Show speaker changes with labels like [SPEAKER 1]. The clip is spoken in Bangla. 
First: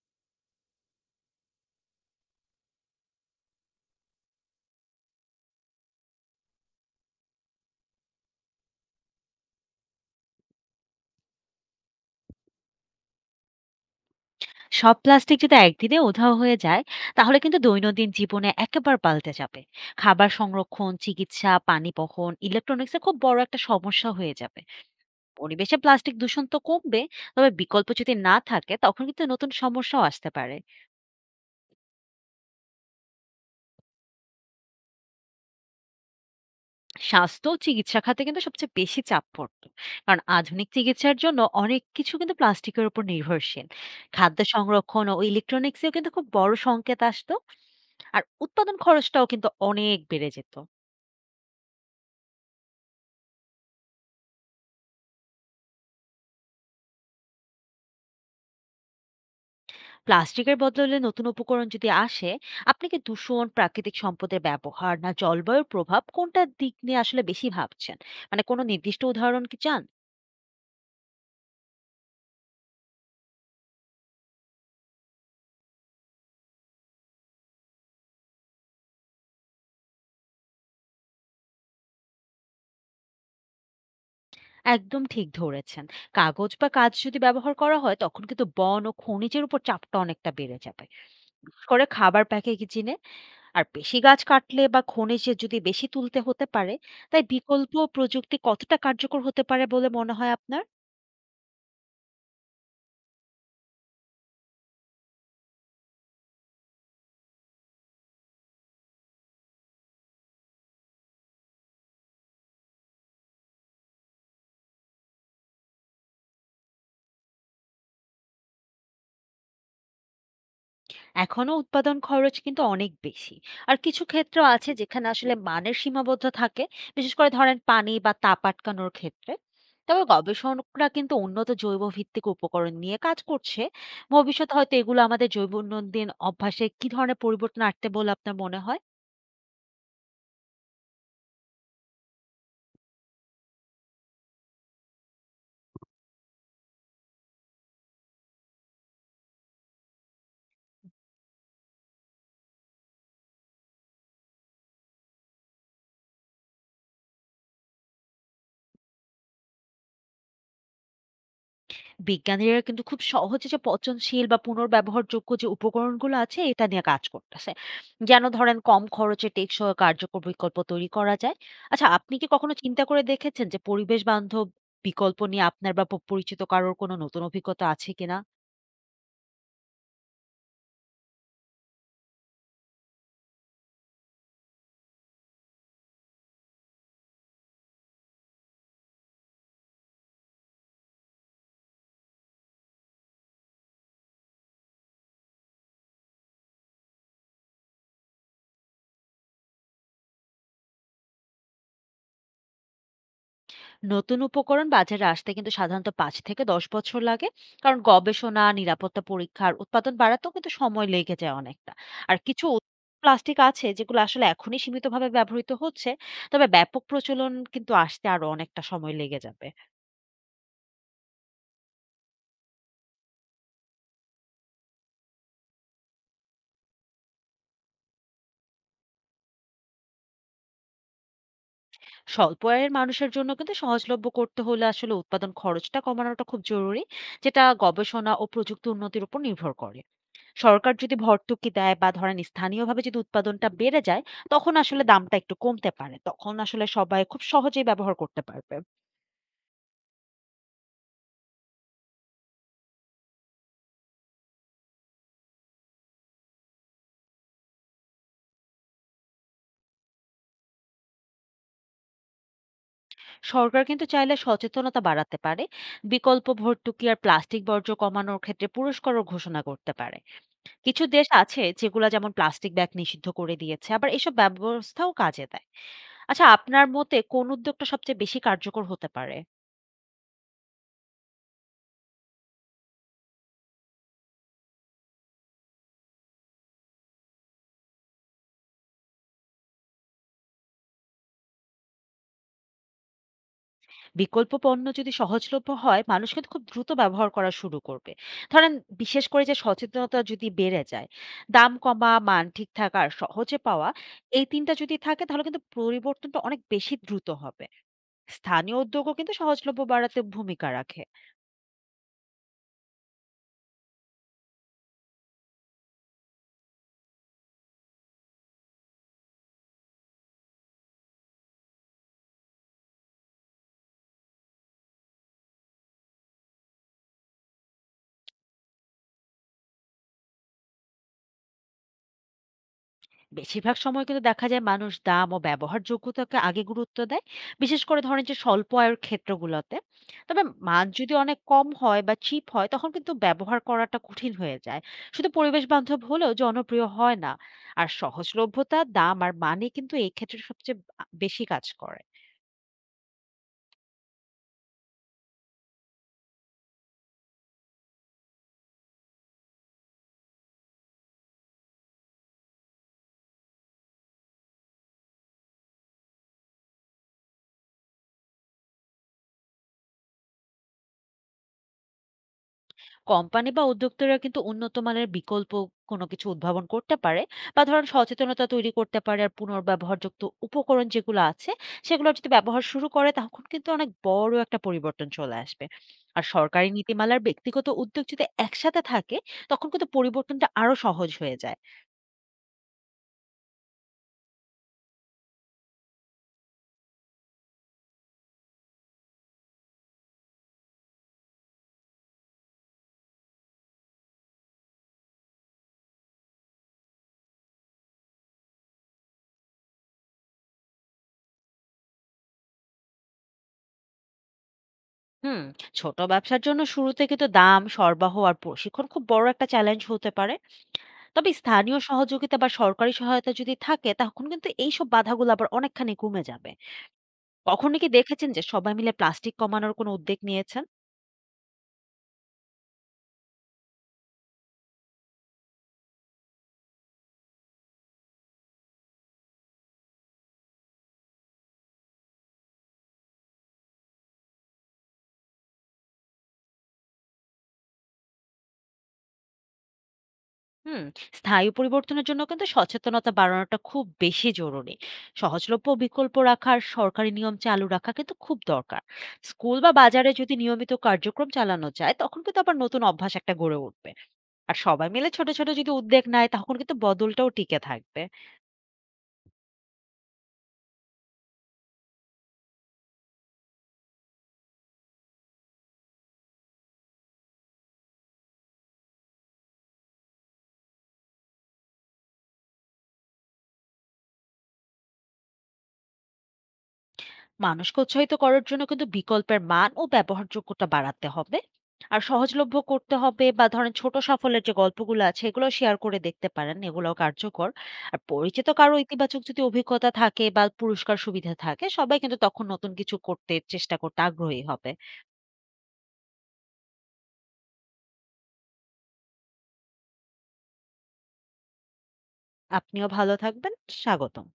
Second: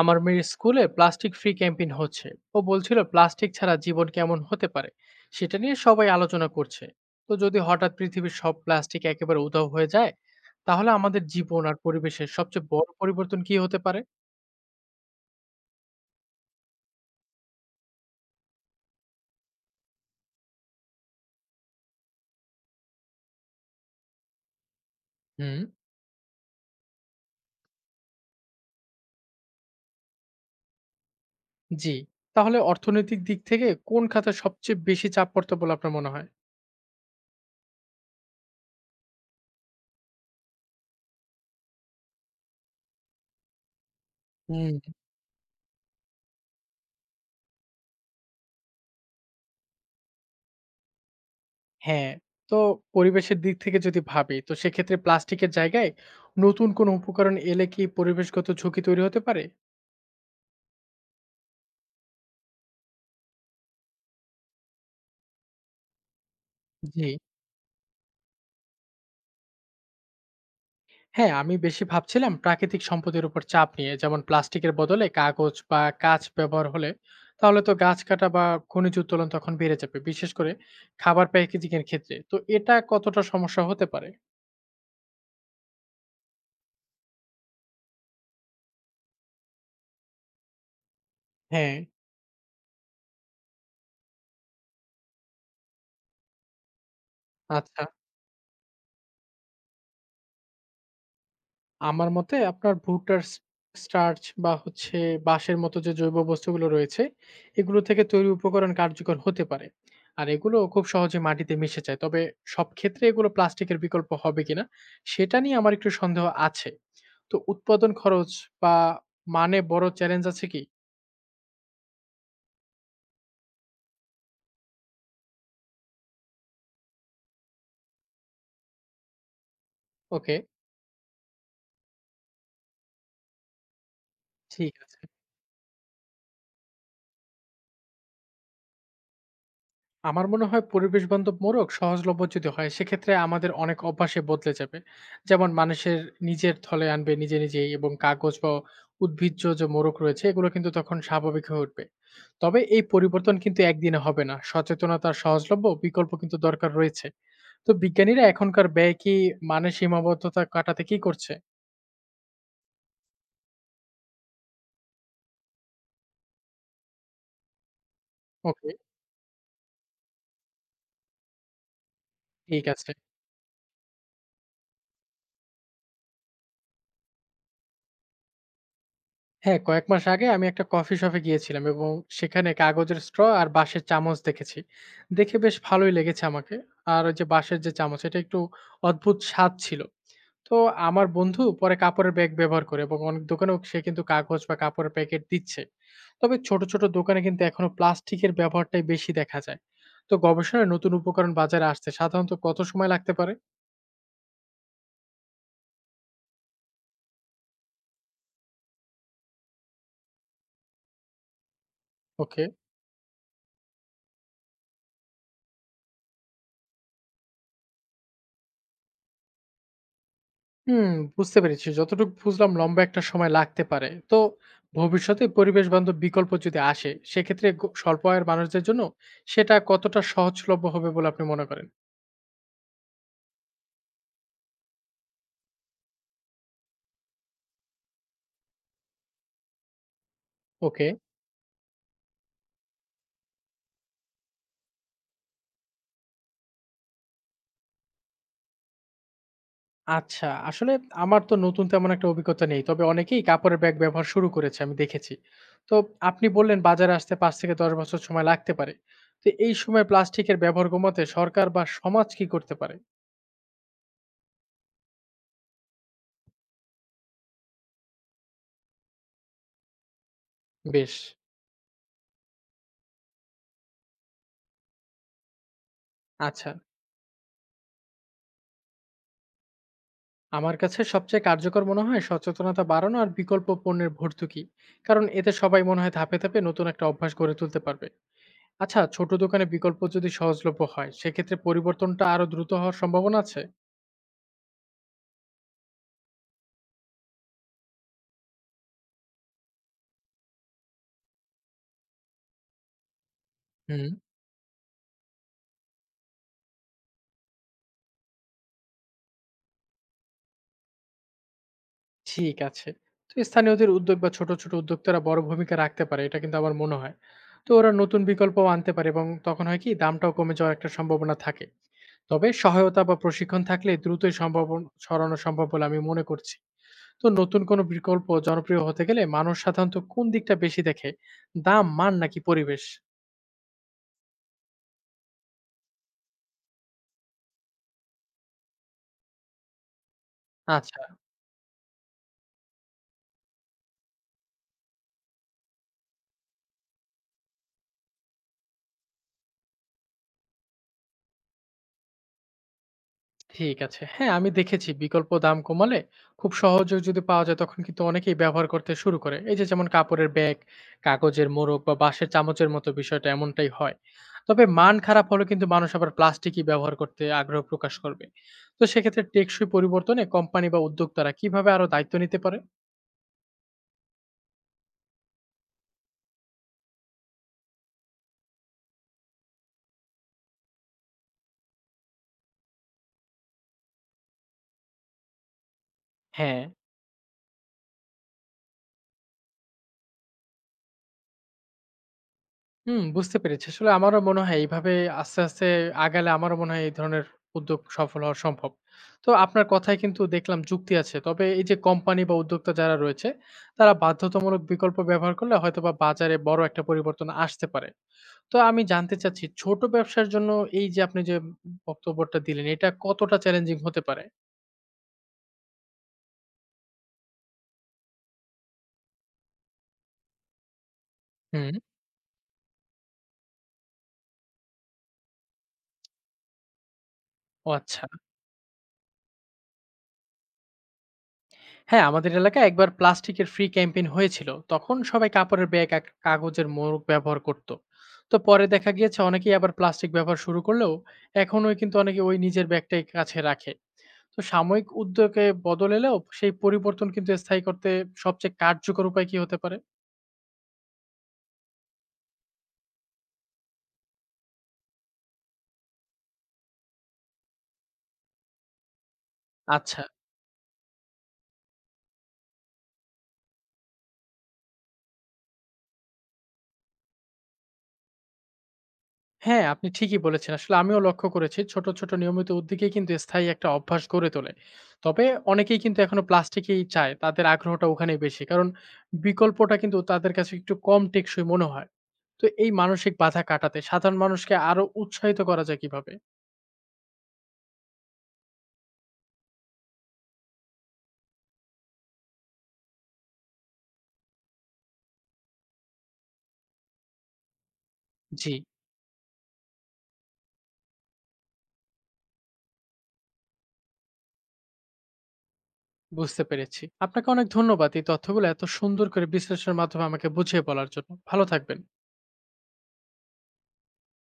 [SPEAKER 1] আমার মেয়ের স্কুলে প্লাস্টিক ফ্রি ক্যাম্পেইন হচ্ছে ও বলছিল প্লাস্টিক ছাড়া জীবন কেমন হতে পারে সেটা নিয়ে সবাই আলোচনা করছে তো যদি হঠাৎ পৃথিবীর সব প্লাস্টিক একেবারে উধাও হয়ে যায় তাহলে আমাদের জীবন আর পরিবেশের সবচেয়ে বড় পরিবর্তন কি হতে পারে?
[SPEAKER 2] সব প্লাস্টিক যদি একদিনে উধাও হয়ে যায় তাহলে কিন্তু দৈনন্দিন জীবনে একেবারে পাল্টে যাবে। খাবার সংরক্ষণ, চিকিৎসা, পানি বহন, ইলেকট্রনিক্সে খুব বড় একটা সমস্যা হয়ে যাবে।
[SPEAKER 1] হুম।
[SPEAKER 2] পরিবেশে প্লাস্টিক দূষণ তো কমবে, তবে বিকল্প যদি না থাকে তখন কিন্তু নতুন সমস্যাও আসতে পারে।
[SPEAKER 1] জি। তাহলে অর্থনৈতিক দিক থেকে কোন খাতে সবচেয়ে বেশি চাপ পড়তে বলে আপনার মনে হয়?
[SPEAKER 2] স্বাস্থ্য ও চিকিৎসা খাতে কিন্তু সবচেয়ে বেশি চাপ পড়তো, কারণ আধুনিক চিকিৎসার জন্য অনেক কিছু কিন্তু প্লাস্টিকের উপর নির্ভরশীল। খাদ্য
[SPEAKER 1] হুম।
[SPEAKER 2] সংরক্ষণ ও ইলেকট্রনিক্সেও কিন্তু খুব বড় সংকেত আসতো। আর উৎপাদন খরচটাও কিন্তু অনেক বেড়ে যেত।
[SPEAKER 1] হ্যাঁ। তো পরিবেশের দিক থেকে যদি ভাবি তো সেক্ষেত্রে প্লাস্টিকের জায়গায় নতুন কোনো উপকরণ এলে কি পরিবেশগত ঝুঁকি তৈরি হতে পারে?
[SPEAKER 2] প্লাস্টিকের বদলে নতুন উপকরণ যদি আসে, আপনাকে দূষণ, প্রাকৃতিক সম্পদের ব্যবহার, না জলবায়ুর প্রভাব কোনটার দিক নিয়ে
[SPEAKER 1] জি।
[SPEAKER 2] আসলে বেশি ভাবছেন? মানে কোনো নির্দিষ্ট উদাহরণ কি চান?
[SPEAKER 1] হ্যাঁ, আমি বেশি ভাবছিলাম প্রাকৃতিক সম্পদের উপর চাপ নিয়ে। যেমন প্লাস্টিকের বদলে কাগজ বা কাঁচ ব্যবহার হলে তাহলে তো গাছ কাটা বা খনিজ উত্তোলন তখন বেড়ে যাবে। বিশেষ করে খাবার প্যাকেজিং এর ক্ষেত্রে। তো এটা কতটা সমস্যা হতে পারে?
[SPEAKER 2] একদম ঠিক ধরেছেন। কাগজ বা কাঁচ যদি ব্যবহার করা হয় তখন কিন্তু বন ও খনিজের উপর চাপটা অনেকটা বেড়ে যাবে, বিশেষ
[SPEAKER 1] হ্যাঁ,
[SPEAKER 2] করে খাবার প্যাকেজিংয়ে। আর বেশি গাছ কাটলে বা খনিজে যদি বেশি তুলতে হতে পারে, তাই বিকল্প
[SPEAKER 1] আচ্ছা।
[SPEAKER 2] প্রযুক্তি কতটা কার্যকর হতে পারে বলে মনে হয় আপনার?
[SPEAKER 1] আমার মতে আপনার ভুট্টার স্টার্চ বা হচ্ছে বাঁশের মতো যে জৈব বস্তুগুলো রয়েছে, এগুলো থেকে তৈরি উপকরণ কার্যকর হতে পারে। আর এগুলো খুব সহজে মাটিতে মিশে যায়। তবে সব ক্ষেত্রে এগুলো প্লাস্টিকের বিকল্প হবে কিনা সেটা নিয়ে আমার একটু সন্দেহ আছে। তো উৎপাদন খরচ বা মানে বড় চ্যালেঞ্জ আছে কি?
[SPEAKER 2] এখনো উৎপাদন খরচ কিন্তু অনেক বেশি। আর কিছু ক্ষেত্র আছে যেখানে আসলে মানের সীমাবদ্ধ থাকে, বিশেষ করে ধরেন পানি বা তাপ আটকানোর ক্ষেত্রে। তবে
[SPEAKER 1] ওকে,
[SPEAKER 2] গবেষকরা কিন্তু উন্নত জৈব ভিত্তিক উপকরণ নিয়ে কাজ করছে। ভবিষ্যতে হয়তো
[SPEAKER 1] ঠিক আছে।
[SPEAKER 2] এগুলো আমাদের জৈব দৈনন্দিন অভ্যাসে কি ধরনের পরিবর্তন আনতে বলে আপনার মনে হয়?
[SPEAKER 1] আমার মনে হয় পরিবেশ বান্ধব মোড়ক সহজলভ্য যদি হয় সেক্ষেত্রে আমাদের অনেক অভ্যাসে বদলে যাবে। যেমন মানুষের নিজের থলে আনবে নিজে নিজেই এবং কাগজ বা উদ্ভিজ্জ যে মোড়ক রয়েছে এগুলো কিন্তু তখন স্বাভাবিক হয়ে উঠবে। তবে এই পরিবর্তন কিন্তু একদিনে হবে না। সচেতনতার সহজলভ্য বিকল্প কিন্তু দরকার রয়েছে। তো বিজ্ঞানীরা এখনকার ব্যয় কি মানে সীমাবদ্ধতা কাটাতে কি করছে?
[SPEAKER 2] বিজ্ঞানীরা কিন্তু খুব সহজে যে পচনশীল বা পুনর্ব্যবহারযোগ্য যে উপকরণগুলো আছে এটা নিয়ে কাজ করতেছে, যেন ধরেন
[SPEAKER 1] ওকে,
[SPEAKER 2] কম খরচে টেকসই ও কার্যকর বিকল্প তৈরি করা যায়। আচ্ছা, আপনি কি কখনো
[SPEAKER 1] ঠিক
[SPEAKER 2] চিন্তা
[SPEAKER 1] আছে।
[SPEAKER 2] করে দেখেছেন যে পরিবেশ বান্ধব বিকল্প নিয়ে আপনার বা পরিচিত কারোর কোনো নতুন অভিজ্ঞতা আছে কিনা?
[SPEAKER 1] হ্যাঁ, কয়েক মাস আগে আমি একটা কফি শপে গিয়েছিলাম এবং সেখানে কাগজের স্ট্র আর বাঁশের চামচ দেখেছি। দেখে বেশ ভালোই লেগেছে আমাকে। আর ওই যে বাঁশের যে চামচ এটা একটু অদ্ভুত স্বাদ ছিল। তো আমার বন্ধু পরে কাপড়ের ব্যাগ ব্যবহার করে এবং অনেক দোকানেও সে কিন্তু কাগজ বা কাপড়ের প্যাকেট দিচ্ছে। তবে ছোট, ছোট দোকানে কিন্তু এখনো প্লাস্টিকের ব্যবহারটাই বেশি দেখা যায়। তো গবেষণায় নতুন উপকরণ বাজারে আসতে সাধারণত কত সময় লাগতে পারে?
[SPEAKER 2] নতুন উপকরণ বাজারে আসতে কিন্তু সাধারণত ৫ থেকে ১০ বছর লাগে। কারণ গবেষণা, নিরাপত্তা পরীক্ষা আর উৎপাদন বাড়াতেও কিন্তু সময় লেগে যায় অনেকটা। আর
[SPEAKER 1] ওকে।
[SPEAKER 2] কিছু প্লাস্টিক আছে যেগুলো আসলে এখনই সীমিতভাবে ব্যবহৃত হচ্ছে। তবে ব্যাপক প্রচলন কিন্তু আসতে আরো অনেকটা সময় লেগে যাবে।
[SPEAKER 1] হুম, বুঝতে পেরেছি। যতটুকু বুঝলাম লম্বা একটা সময় লাগতে পারে। তো ভবিষ্যতে পরিবেশ বান্ধব বিকল্প যদি আসে, সেক্ষেত্রে স্বল্প আয়ের মানুষদের জন্য সেটা কতটা সহজলভ্য হবে বলে আপনি মনে করেন?
[SPEAKER 2] স্বল্প আয়ের মানুষের জন্য কিন্তু সহজলভ্য করতে হলে আসলে উৎপাদন খরচটা কমানোটা খুব জরুরি, যেটা গবেষণা ও প্রযুক্তি উন্নতির উপর নির্ভর করে। সরকার
[SPEAKER 1] ওকে।
[SPEAKER 2] যদি ভর্তুকি দেয় বা ধরেন স্থানীয়ভাবে যদি উৎপাদনটা বেড়ে যায়, তখন আসলে দামটা একটু কমতে পারে। তখন আসলে সবাই খুব সহজেই ব্যবহার করতে পারবে।
[SPEAKER 1] আচ্ছা, আসলে আমার তো নতুন তেমন একটা অভিজ্ঞতা নেই। তবে অনেকেই কাপড়ের ব্যাগ ব্যবহার শুরু করেছে, আমি দেখেছি। তো আপনি বললেন বাজারে আসতে ৫ থেকে ১০ বছর সময় লাগতে পারে। তো এই সময় প্লাস্টিকের ব্যবহার কমাতে সরকার বা সমাজ কি করতে পারে?
[SPEAKER 2] সরকার কিন্তু চাইলে সচেতনতা বাড়াতে পারে। বিকল্প ভর্তুকি আর প্লাস্টিক বর্জ্য কমানোর ক্ষেত্রে পুরস্কারও ঘোষণা করতে পারে। কিছু
[SPEAKER 1] বেশ,
[SPEAKER 2] দেশ আছে যেগুলা যেমন প্লাস্টিক ব্যাগ নিষিদ্ধ করে দিয়েছে। আবার এসব ব্যবস্থাও কাজে দেয়। আচ্ছা,
[SPEAKER 1] আচ্ছা।
[SPEAKER 2] আপনার মতে কোন উদ্যোগটা সবচেয়ে বেশি কার্যকর হতে পারে?
[SPEAKER 1] আমার কাছে সবচেয়ে কার্যকর মনে হয় সচেতনতা বাড়ানো আর বিকল্প পণ্যের ভর্তুকি, কারণ এতে সবাই মনে হয় ধাপে ধাপে নতুন একটা অভ্যাস গড়ে তুলতে পারবে। আচ্ছা, ছোট দোকানে বিকল্প যদি সহজলভ্য হয় সেক্ষেত্রে পরিবর্তনটা আরো দ্রুত হওয়ার সম্ভাবনা আছে।
[SPEAKER 2] বিকল্প পণ্য যদি সহজলভ্য হয় মানুষ কিন্তু খুব দ্রুত ব্যবহার করা শুরু করবে। ধরেন, বিশেষ করে যে সচেতনতা যদি বেড়ে যায়, দাম কমা, মান ঠিক থাকা আর সহজে পাওয়া,
[SPEAKER 1] হুম।
[SPEAKER 2] এই তিনটা যদি থাকে তাহলে কিন্তু পরিবর্তনটা অনেক বেশি দ্রুত হবে। স্থানীয় উদ্যোগও কিন্তু সহজলভ্য বাড়াতে ভূমিকা রাখে।
[SPEAKER 1] ঠিক আছে। তো স্থানীয়দের উদ্যোগ বা ছোট ছোট উদ্যোক্তারা বড় ভূমিকা রাখতে পারে এটা কিন্তু আমার মনে হয়। তো ওরা নতুন বিকল্প আনতে পারে এবং তখন হয় কি দামটাও কমে যাওয়ার একটা সম্ভাবনা থাকে। তবে সহায়তা বা প্রশিক্ষণ থাকলে দ্রুতই সম্ভাবনা ছড়ানো সম্ভব বলে আমি মনে করছি। তো নতুন কোনো বিকল্প জনপ্রিয় হতে গেলে মানুষ সাধারণত কোন দিকটা বেশি দেখে? দাম, মান নাকি পরিবেশ?
[SPEAKER 2] বেশিরভাগ সময় কিন্তু দেখা যায় মানুষ দাম ও ব্যবহারযোগ্যতাকে আগে গুরুত্ব দেয়, বিশেষ করে ধরেন যে স্বল্প আয়ের ক্ষেত্রগুলোতে। তবে মান
[SPEAKER 1] আচ্ছা,
[SPEAKER 2] যদি অনেক কম হয় বা চিপ হয় তখন কিন্তু ব্যবহার করাটা কঠিন হয়ে যায়। শুধু পরিবেশ বান্ধব হলেও জনপ্রিয় হয় না। আর সহজলভ্যতা, দাম আর মানে কিন্তু এই ক্ষেত্রে সবচেয়ে বেশি কাজ করে।
[SPEAKER 1] ঠিক আছে। হ্যাঁ, আমি দেখেছি বিকল্প দাম কমালে খুব সহজে যদি পাওয়া যায় তখন কিন্তু অনেকেই ব্যবহার করতে শুরু করে। এই যে যেমন কাপড়ের ব্যাগ, কাগজের মোড়ক বা বাঁশের চামচের মতো বিষয়টা এমনটাই হয়। তবে মান খারাপ হলে কিন্তু মানুষ আবার প্লাস্টিকই ব্যবহার করতে আগ্রহ প্রকাশ করবে। তো সেক্ষেত্রে টেকসই পরিবর্তনে কোম্পানি বা উদ্যোক্তারা কিভাবে আরো দায়িত্ব নিতে পারে?
[SPEAKER 2] কোম্পানি বা উদ্যোক্তারা কিন্তু উন্নত মানের বিকল্প কোনো কিছু উদ্ভাবন করতে পারে, বা ধরেন সচেতনতা তৈরি করতে পারে। আর পুনর্ব্যবহারযোগ্য উপকরণ যেগুলো আছে সেগুলো যদি ব্যবহার শুরু করে তখন কিন্তু অনেক বড় একটা পরিবর্তন চলে আসবে। আর
[SPEAKER 1] হ্যাঁ।
[SPEAKER 2] সরকারি নীতিমালার ব্যক্তিগত উদ্যোগ যদি একসাথে থাকে তখন কিন্তু পরিবর্তনটা আরো সহজ হয়ে যায়।
[SPEAKER 1] হুম, বুঝতে পেরেছি। আসলে আমারও মনে হয় এইভাবে আস্তে, আস্তে আগালে আমারও মনে হয় এই ধরনের উদ্যোগ সফল হওয়া সম্ভব। তো আপনার কথায় কিন্তু দেখলাম যুক্তি আছে। তবে এই যে কোম্পানি বা উদ্যোক্তা যারা রয়েছে, তারা বাধ্যতামূলক বিকল্প ব্যবহার করলে হয়তোবা বাজারে বড় একটা পরিবর্তন আসতে পারে। তো আমি জানতে চাচ্ছি ছোট ব্যবসার জন্য এই যে আপনি যে বক্তব্যটা দিলেন, এটা কতটা চ্যালেঞ্জিং হতে পারে?
[SPEAKER 2] হুম। ছোট ব্যবসার জন্য শুরুতে কিন্তু দাম, সরবরাহ আর প্রশিক্ষণ খুব বড় একটা চ্যালেঞ্জ হতে পারে। তবে
[SPEAKER 1] হুম,
[SPEAKER 2] স্থানীয় সহযোগিতা বা সরকারি সহায়তা যদি থাকে তখন কিন্তু এইসব বাধাগুলো আবার অনেকখানি কমে যাবে।
[SPEAKER 1] ও
[SPEAKER 2] কখনো কি
[SPEAKER 1] আচ্ছা।
[SPEAKER 2] দেখেছেন যে সবাই মিলে প্লাস্টিক কমানোর কোনো উদ্যোগ নিয়েছেন?
[SPEAKER 1] হ্যাঁ, আমাদের এলাকায় একবার প্লাস্টিকের ফ্রি ক্যাম্পেইন হয়েছিল তখন সবাই কাপড়ের ব্যাগ আর কাগজের মোড়ক ব্যবহার করত। তো পরে দেখা গিয়েছে অনেকেই আবার প্লাস্টিক ব্যবহার শুরু করলেও এখনোই কিন্তু অনেকে ওই নিজের ব্যাগটাই কাছে রাখে। তো সাময়িক উদ্যোগে বদল এলেও সেই পরিবর্তন কিন্তু স্থায়ী করতে সবচেয়ে কার্যকর উপায় কি হতে পারে?
[SPEAKER 2] হুম, স্থায়ী পরিবর্তনের জন্য কিন্তু সচেতনতা বাড়ানোটা খুব বেশি জরুরি। সহজলভ্য বিকল্প রাখা আর সরকারি নিয়ম চালু রাখা কিন্তু খুব দরকার। স্কুল বা
[SPEAKER 1] আচ্ছা।
[SPEAKER 2] বাজারে যদি নিয়মিত কার্যক্রম চালানো যায়, তখন কিন্তু আবার নতুন অভ্যাস একটা গড়ে উঠবে। আর সবাই মিলে ছোট, ছোট যদি উদ্যোগ নেয়, তখন কিন্তু বদলটাও টিকে থাকবে।
[SPEAKER 1] হ্যাঁ, আপনি ঠিকই বলেছেন। আসলে আমিও লক্ষ্য করেছি ছোট, ছোট নিয়মিত উদ্যোগেই কিন্তু স্থায়ী একটা অভ্যাস গড়ে তোলে। তবে অনেকেই কিন্তু এখনো প্লাস্টিকেই চায়। তাদের আগ্রহটা ওখানেই বেশি। কারণ বিকল্পটা কিন্তু তাদের কাছে একটু কম টেকসই মনে হয়। তো এই মানসিক বাধা কাটাতে সাধারণ মানুষকে আরো উৎসাহিত করা যায় কিভাবে?
[SPEAKER 2] মানুষকে উৎসাহিত করার জন্য কিন্তু বিকল্পের মান ও ব্যবহারযোগ্যতা বাড়াতে হবে আর সহজলভ্য করতে হবে। বা ধরেন ছোট সাফল্যের যে গল্পগুলো আছে এগুলো শেয়ার করে দেখতে পারেন, এগুলোও কার্যকর। আর পরিচিত
[SPEAKER 1] জি,
[SPEAKER 2] কারো ইতিবাচক যদি অভিজ্ঞতা থাকে বা পুরস্কার সুবিধা থাকে, সবাই কিন্তু তখন নতুন কিছু করতে চেষ্টা করতে আগ্রহী হবে।
[SPEAKER 1] বুঝতে পেরেছি। আপনাকে অনেক ধন্যবাদ এই তথ্যগুলো এত সুন্দর করে বিশ্লেষণের মাধ্যমে আমাকে বুঝিয়ে বলার জন্য। ভালো থাকবেন।
[SPEAKER 2] আপনিও ভালো থাকবেন। স্বাগতম।